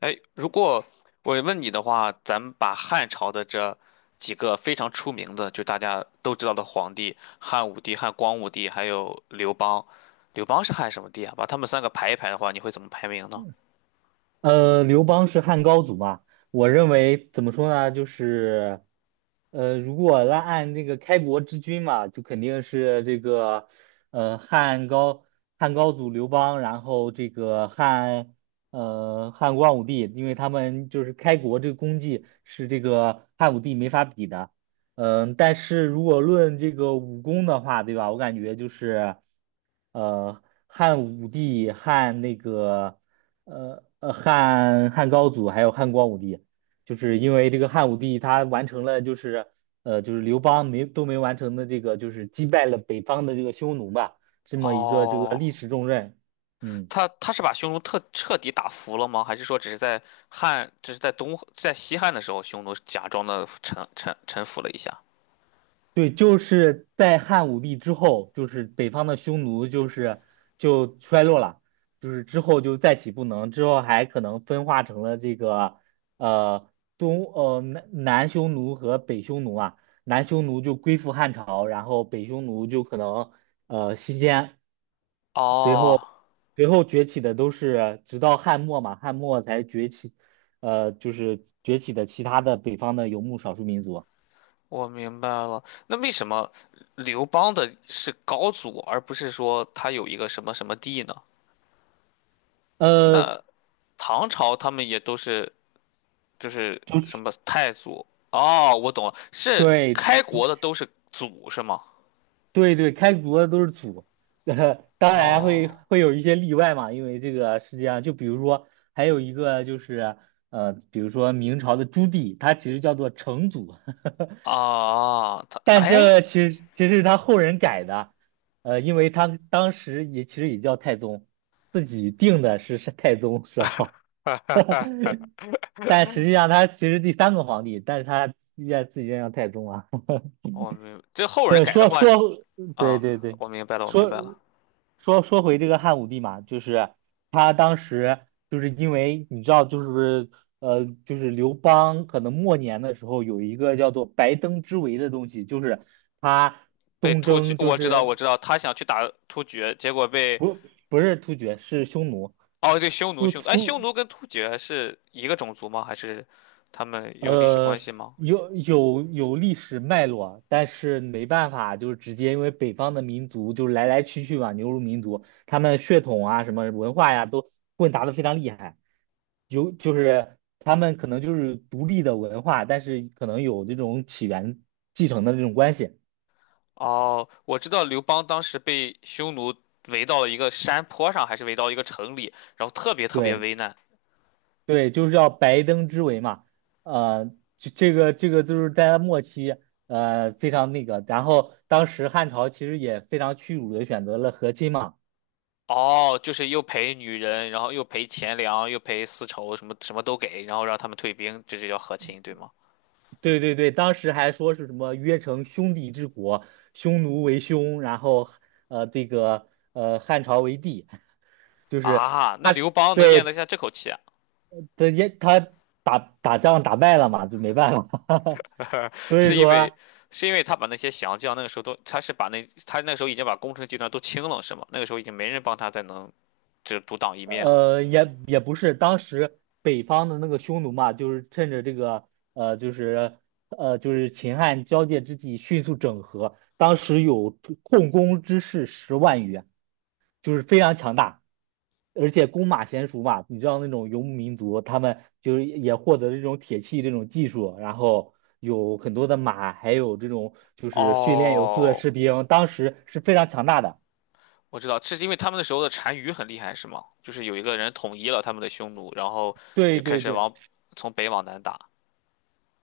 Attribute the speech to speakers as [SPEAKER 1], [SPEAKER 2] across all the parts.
[SPEAKER 1] 哎，如果我问你的话，咱们把汉朝的这几个非常出名的，就大家都知道的皇帝，汉武帝、汉光武帝，还有刘邦。刘邦是汉什么帝啊？把他们三个排一排的话，你会怎么排名呢？
[SPEAKER 2] 刘邦是汉高祖嘛？我认为怎么说呢，就是，如果按这个开国之君嘛，就肯定是这个，呃，汉高汉高祖刘邦，然后这个汉光武帝，因为他们就是开国这个功绩是这个汉武帝没法比的。嗯，但是如果论这个武功的话，对吧？我感觉就是，呃，汉武帝汉那个。汉高祖还有汉光武帝，就是因为这个汉武帝他完成了刘邦没完成的这个就是击败了北方的这个匈奴吧，这么一个这个
[SPEAKER 1] 哦，
[SPEAKER 2] 历史重任。嗯。
[SPEAKER 1] 他是把匈奴特彻底打服了吗？还是说只是在汉，只是在东在西汉的时候，匈奴假装的臣服了一下？
[SPEAKER 2] 对，就是在汉武帝之后，就是北方的匈奴就衰落了，就是之后就再起不能，之后还可能分化成了这个呃东呃南南匈奴和北匈奴啊。南匈奴就归附汉朝，然后北匈奴就可能西迁，随后
[SPEAKER 1] 哦，
[SPEAKER 2] 崛起的都是直到汉末嘛，汉末才崛起，就是崛起的其他的北方的游牧少数民族。
[SPEAKER 1] 我明白了。那为什么刘邦的是高祖，而不是说他有一个什么什么帝呢？
[SPEAKER 2] 呃，
[SPEAKER 1] 那唐朝他们也都是就是什么太祖？哦，我懂了，是
[SPEAKER 2] 对，
[SPEAKER 1] 开国的都是祖是吗？
[SPEAKER 2] 对对，开国的都是祖。当然会
[SPEAKER 1] 哦
[SPEAKER 2] 会有一些例外嘛，因为这个世界上，就比如说还有一个就是，比如说明朝的朱棣，他其实叫做成祖。
[SPEAKER 1] 啊，他
[SPEAKER 2] 但这
[SPEAKER 1] 哎，
[SPEAKER 2] 个其实是他后人改的。因为他当时也其实也叫太宗，自己定的是太宗是吧？但实际上他其实第三个皇帝，但是他愿自己愿叫太宗啊。
[SPEAKER 1] 这后人
[SPEAKER 2] 对，
[SPEAKER 1] 改的话
[SPEAKER 2] 对
[SPEAKER 1] 啊，
[SPEAKER 2] 对对。
[SPEAKER 1] 我明白了，我明
[SPEAKER 2] 说
[SPEAKER 1] 白了。
[SPEAKER 2] 说回这个汉武帝嘛，就是他当时就是因为你知道，就是刘邦可能末年的时候有一个叫做白登之围的东西，就是他
[SPEAKER 1] 被
[SPEAKER 2] 东
[SPEAKER 1] 突厥，
[SPEAKER 2] 征，就
[SPEAKER 1] 我知道，我
[SPEAKER 2] 是
[SPEAKER 1] 知道，他想去打突厥，结果被
[SPEAKER 2] 不是突厥，是匈奴。
[SPEAKER 1] 哦，对，匈奴，
[SPEAKER 2] 突
[SPEAKER 1] 匈奴，哎，
[SPEAKER 2] 突
[SPEAKER 1] 匈奴跟突厥是一个种族吗？还是他们有历史关
[SPEAKER 2] 呃，
[SPEAKER 1] 系吗？
[SPEAKER 2] 有历史脉络，但是没办法，就是直接因为北方的民族就是来来去去嘛，牛乳民族，他们血统啊什么文化呀都混杂的非常厉害，有就是他们可能就是独立的文化，但是可能有这种起源继承的这种关系。
[SPEAKER 1] 哦，我知道刘邦当时被匈奴围到了一个山坡上，还是围到一个城里，然后特别特别
[SPEAKER 2] 对
[SPEAKER 1] 危难。
[SPEAKER 2] 对，就是要白登之围嘛。呃，这个就是在末期。非常那个，然后当时汉朝其实也非常屈辱的选择了和亲嘛。
[SPEAKER 1] 哦，就是又赔女人，然后又赔钱粮，又赔丝绸，什么什么都给，然后让他们退兵，这就叫和亲，对吗？
[SPEAKER 2] 对对对，当时还说是什么约成兄弟之国，匈奴为兄，然后汉朝为帝。就是
[SPEAKER 1] 啊，那
[SPEAKER 2] 他
[SPEAKER 1] 刘邦能咽得
[SPEAKER 2] 对
[SPEAKER 1] 下这口气啊，
[SPEAKER 2] 他也他打仗打败了嘛，就没办法。所以
[SPEAKER 1] 是因为
[SPEAKER 2] 说
[SPEAKER 1] 是因为他把那些降将那个时候都，他是把那他那个时候已经把攻城集团都清了，是吗？那个时候已经没人帮他再能。就独当一面了。
[SPEAKER 2] 也不是当时北方的那个匈奴嘛，就是趁着这个呃就是秦汉交界之际迅速整合，当时有控工之士10万余。就是非常强大，而且弓马娴熟嘛，你知道那种游牧民族，他们就是也获得了这种铁器这种技术，然后有很多的马，还有这种就是训练有素的
[SPEAKER 1] 哦，
[SPEAKER 2] 士兵，当时是非常强大的。
[SPEAKER 1] 我知道，这是因为他们那时候的单于很厉害，是吗？就是有一个人统一了他们的匈奴，然后
[SPEAKER 2] 对
[SPEAKER 1] 就开
[SPEAKER 2] 对
[SPEAKER 1] 始
[SPEAKER 2] 对。
[SPEAKER 1] 往从北往南打。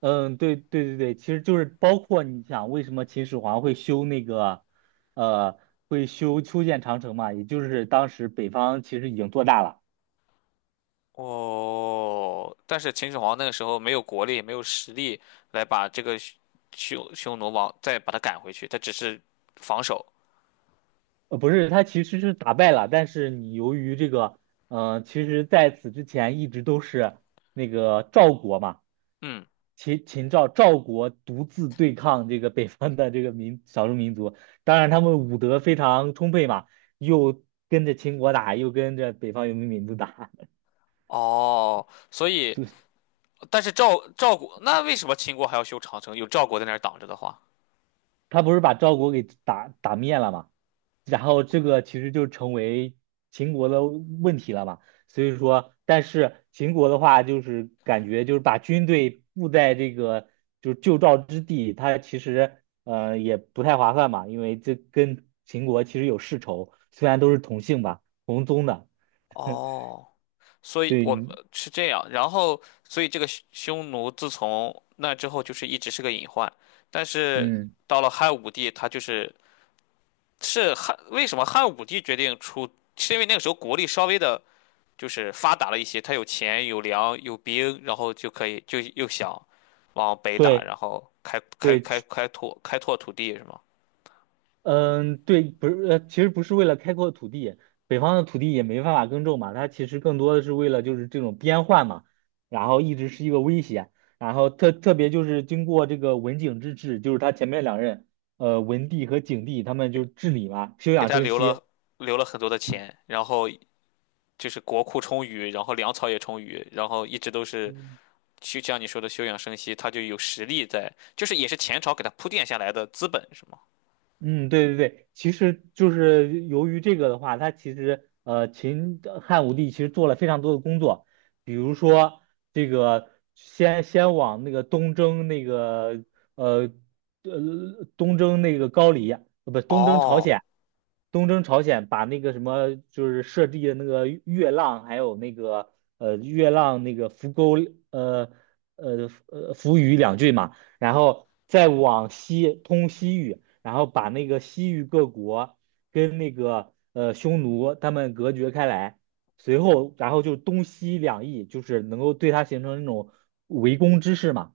[SPEAKER 2] 嗯，对对对对，其实就是包括你想为什么秦始皇会修那个，呃，会修建长城嘛，也就是当时北方其实已经做大了。
[SPEAKER 1] 哦，但是秦始皇那个时候没有国力，没有实力来把这个匈奴往再把他赶回去，他只是防守。
[SPEAKER 2] 不是，他其实是打败了，但是你由于这个，其实在此之前一直都是那个赵国嘛。
[SPEAKER 1] 嗯，
[SPEAKER 2] 秦秦赵赵国独自对抗这个北方的这个少数民族，当然他们武德非常充沛嘛，又跟着秦国打，又跟着北方游牧民族打。
[SPEAKER 1] 哦，所以 但是赵国那为什么秦国还要修长城？有赵国在那儿挡着的话，
[SPEAKER 2] 他不是把赵国给打灭了嘛，然后这个其实就成为秦国的问题了嘛。所以说，但是秦国的话，就是感觉就是把军队布在这个就是旧赵之地，它其实也不太划算嘛，因为这跟秦国其实有世仇，虽然都是同姓吧，同宗的。
[SPEAKER 1] 哦。所以
[SPEAKER 2] 对，
[SPEAKER 1] 我是这样，然后所以这个匈奴自从那之后就是一直是个隐患，但是
[SPEAKER 2] 嗯，
[SPEAKER 1] 到了汉武帝，他就是是汉，为什么汉武帝决定出，是因为那个时候国力稍微的就是发达了一些，他有钱有粮有兵，然后就可以就又想往北打，
[SPEAKER 2] 对
[SPEAKER 1] 然后开开
[SPEAKER 2] 对，
[SPEAKER 1] 开开拓开拓土地是吗？
[SPEAKER 2] 嗯，对，不是，其实不是为了开阔土地，北方的土地也没办法耕种嘛，它其实更多的是为了就是这种边患嘛，然后一直是一个威胁，然后特别就是经过这个文景之治，就是他前面两任，文帝和景帝他们就治理嘛，休
[SPEAKER 1] 给
[SPEAKER 2] 养
[SPEAKER 1] 他
[SPEAKER 2] 生
[SPEAKER 1] 留
[SPEAKER 2] 息。
[SPEAKER 1] 了很多的钱，然后就是国库充裕，然后粮草也充裕，然后一直都是。
[SPEAKER 2] 嗯
[SPEAKER 1] 就像你说的休养生息，他就有实力在，就是也是前朝给他铺垫下来的资本，是吗？
[SPEAKER 2] 嗯，对对对，其实就是由于这个的话，他其实秦汉武帝其实做了非常多的工作，比如说这个先往那个东征那个呃东征那个高丽，不东征朝
[SPEAKER 1] 哦
[SPEAKER 2] 鲜。东征朝鲜把那个什么就是设计的那个月浪，还有那个月浪那个浮沟呃扶余两郡嘛。然后再往西通西域，然后把那个西域各国跟那个匈奴他们隔绝开来，随后然后就东西两翼，就是能够对它形成那种围攻之势嘛。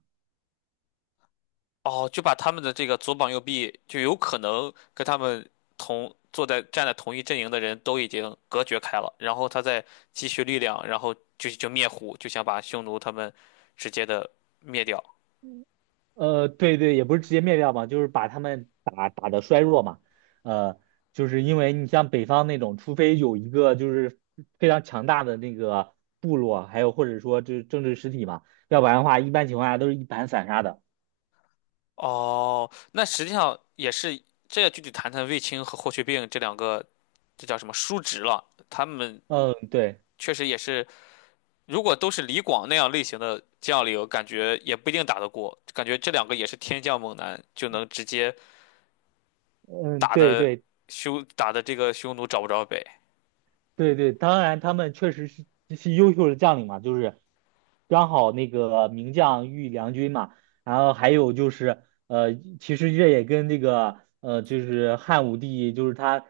[SPEAKER 1] 哦，就把他们的这个左膀右臂，就有可能跟他们同坐在站在同一阵营的人都已经隔绝开了，然后他再积蓄力量，然后就灭胡，就想把匈奴他们直接的灭掉。
[SPEAKER 2] 对对，也不是直接灭掉嘛，就是把他们打的衰弱嘛。呃，就是因为你像北方那种，除非有一个就是非常强大的那个部落，还有或者说就是政治实体嘛，要不然的话，一般情况下都是一盘散沙的。
[SPEAKER 1] 哦，那实际上也是，这要具体谈谈卫青和霍去病这两个，这叫什么叔侄了？他们
[SPEAKER 2] 嗯，对，
[SPEAKER 1] 确实也是。如果都是李广那样类型的将领，感觉也不一定打得过。感觉这两个也是天降猛男，就能直接
[SPEAKER 2] 嗯，
[SPEAKER 1] 打
[SPEAKER 2] 对
[SPEAKER 1] 的
[SPEAKER 2] 对，
[SPEAKER 1] 打的这个匈奴找不着北。
[SPEAKER 2] 对对，当然他们确实是这些优秀的将领嘛，就是刚好那个名将遇良军嘛，然后还有就是其实这也跟这个就是汉武帝就是他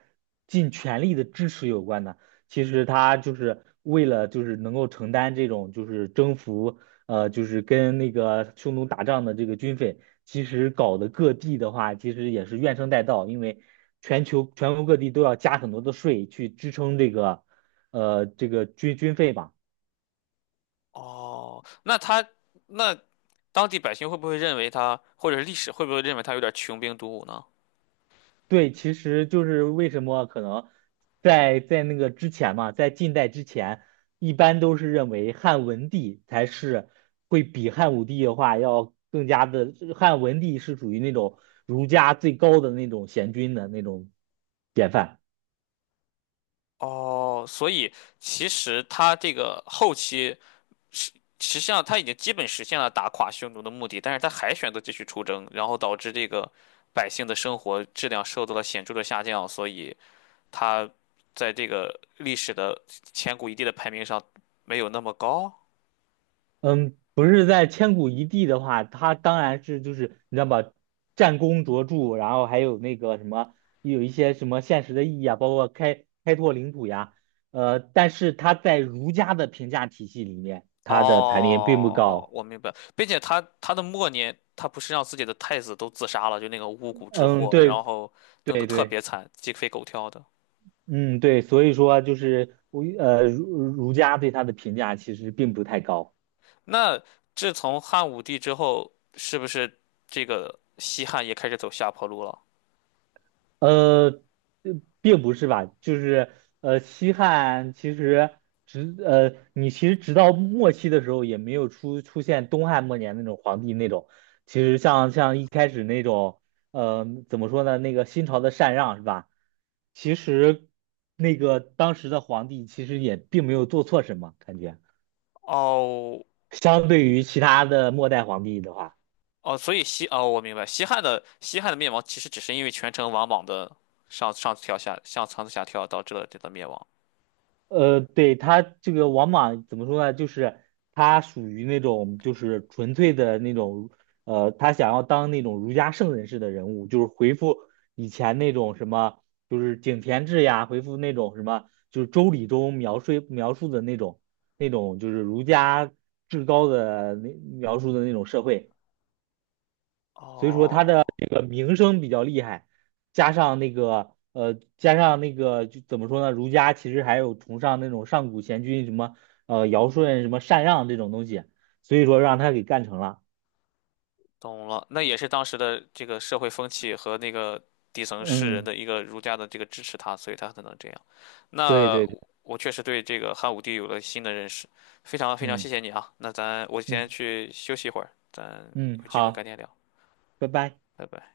[SPEAKER 2] 尽全力的支持有关的。其实他就是为了就是能够承担这种就是征服就是跟那个匈奴打仗的这个军费，其实搞得各地的话，其实也是怨声载道，因为全球全国各地都要加很多的税去支撑这个，这个军费嘛。
[SPEAKER 1] 哦，那他那当地百姓会不会认为他，或者是历史会不会认为他有点穷兵黩武呢？
[SPEAKER 2] 对，其实就是为什么可能在那个之前嘛，在近代之前，一般都是认为汉文帝才是会比汉武帝的话要更加的，汉文帝是属于那种儒家最高的那种贤君的那种典范。
[SPEAKER 1] 哦，所以其实他这个后期实实际上他已经基本实现了打垮匈奴的目的，但是他还选择继续出征，然后导致这个百姓的生活质量受到了显著的下降，所以他在这个历史的千古一帝的排名上没有那么高。
[SPEAKER 2] 嗯，不是在千古一帝的话，他当然是就是你知道吧，战功卓著，然后还有那个什么，有一些什么现实的意义啊，包括开拓领土呀，但是他在儒家的评价体系里面，他的排名并不
[SPEAKER 1] 哦，
[SPEAKER 2] 高。
[SPEAKER 1] 我明白，并且他的末年，他不是让自己的太子都自杀了，就那个巫蛊之
[SPEAKER 2] 嗯，
[SPEAKER 1] 祸，然
[SPEAKER 2] 对
[SPEAKER 1] 后弄得
[SPEAKER 2] 对
[SPEAKER 1] 特
[SPEAKER 2] 对。
[SPEAKER 1] 别惨，鸡飞狗跳的。
[SPEAKER 2] 嗯，对，所以说就是我儒家对他的评价其实并不太高。
[SPEAKER 1] 那自从汉武帝之后，是不是这个西汉也开始走下坡路了？
[SPEAKER 2] 呃，呃并不是吧，就是西汉其实你其实直到末期的时候也没有出现东汉末年那种皇帝那种，其实像一开始那种，怎么说呢，那个新朝的禅让是吧？其实那个当时的皇帝其实也并没有做错什么，感觉
[SPEAKER 1] 哦
[SPEAKER 2] 相对于其他的末代皇帝的话。
[SPEAKER 1] 哦，所以哦，我明白，西汉的灭亡其实只是因为权臣王莽的上上跳下上上下跳导致了这个灭亡。
[SPEAKER 2] 对，他这个王莽怎么说呢？就是他属于那种就是纯粹的那种，他想要当那种儒家圣人式的人物，就是回复以前那种什么，就是井田制呀，回复那种什么，就是周礼中描述的那种就是儒家至高的那描述的那种社会。
[SPEAKER 1] 哦，
[SPEAKER 2] 个名声比较厉害，加上那个加上那个就怎么说呢？儒家其实还有崇尚那种上古贤君什么尧舜什么禅让这种东西，所以说让他给干成了。
[SPEAKER 1] 懂了，那也是当时的这个社会风气和那个底层士人
[SPEAKER 2] 嗯，
[SPEAKER 1] 的一个儒家的这个支持他，所以他才能这样。
[SPEAKER 2] 对
[SPEAKER 1] 那
[SPEAKER 2] 对对，
[SPEAKER 1] 我确实对这个汉武帝有了新的认识，非常非常
[SPEAKER 2] 嗯
[SPEAKER 1] 谢谢你啊。那咱我先
[SPEAKER 2] 嗯
[SPEAKER 1] 去休息一会儿，咱
[SPEAKER 2] 嗯，
[SPEAKER 1] 有机会改
[SPEAKER 2] 好，
[SPEAKER 1] 天聊，
[SPEAKER 2] 拜拜。
[SPEAKER 1] 拜拜。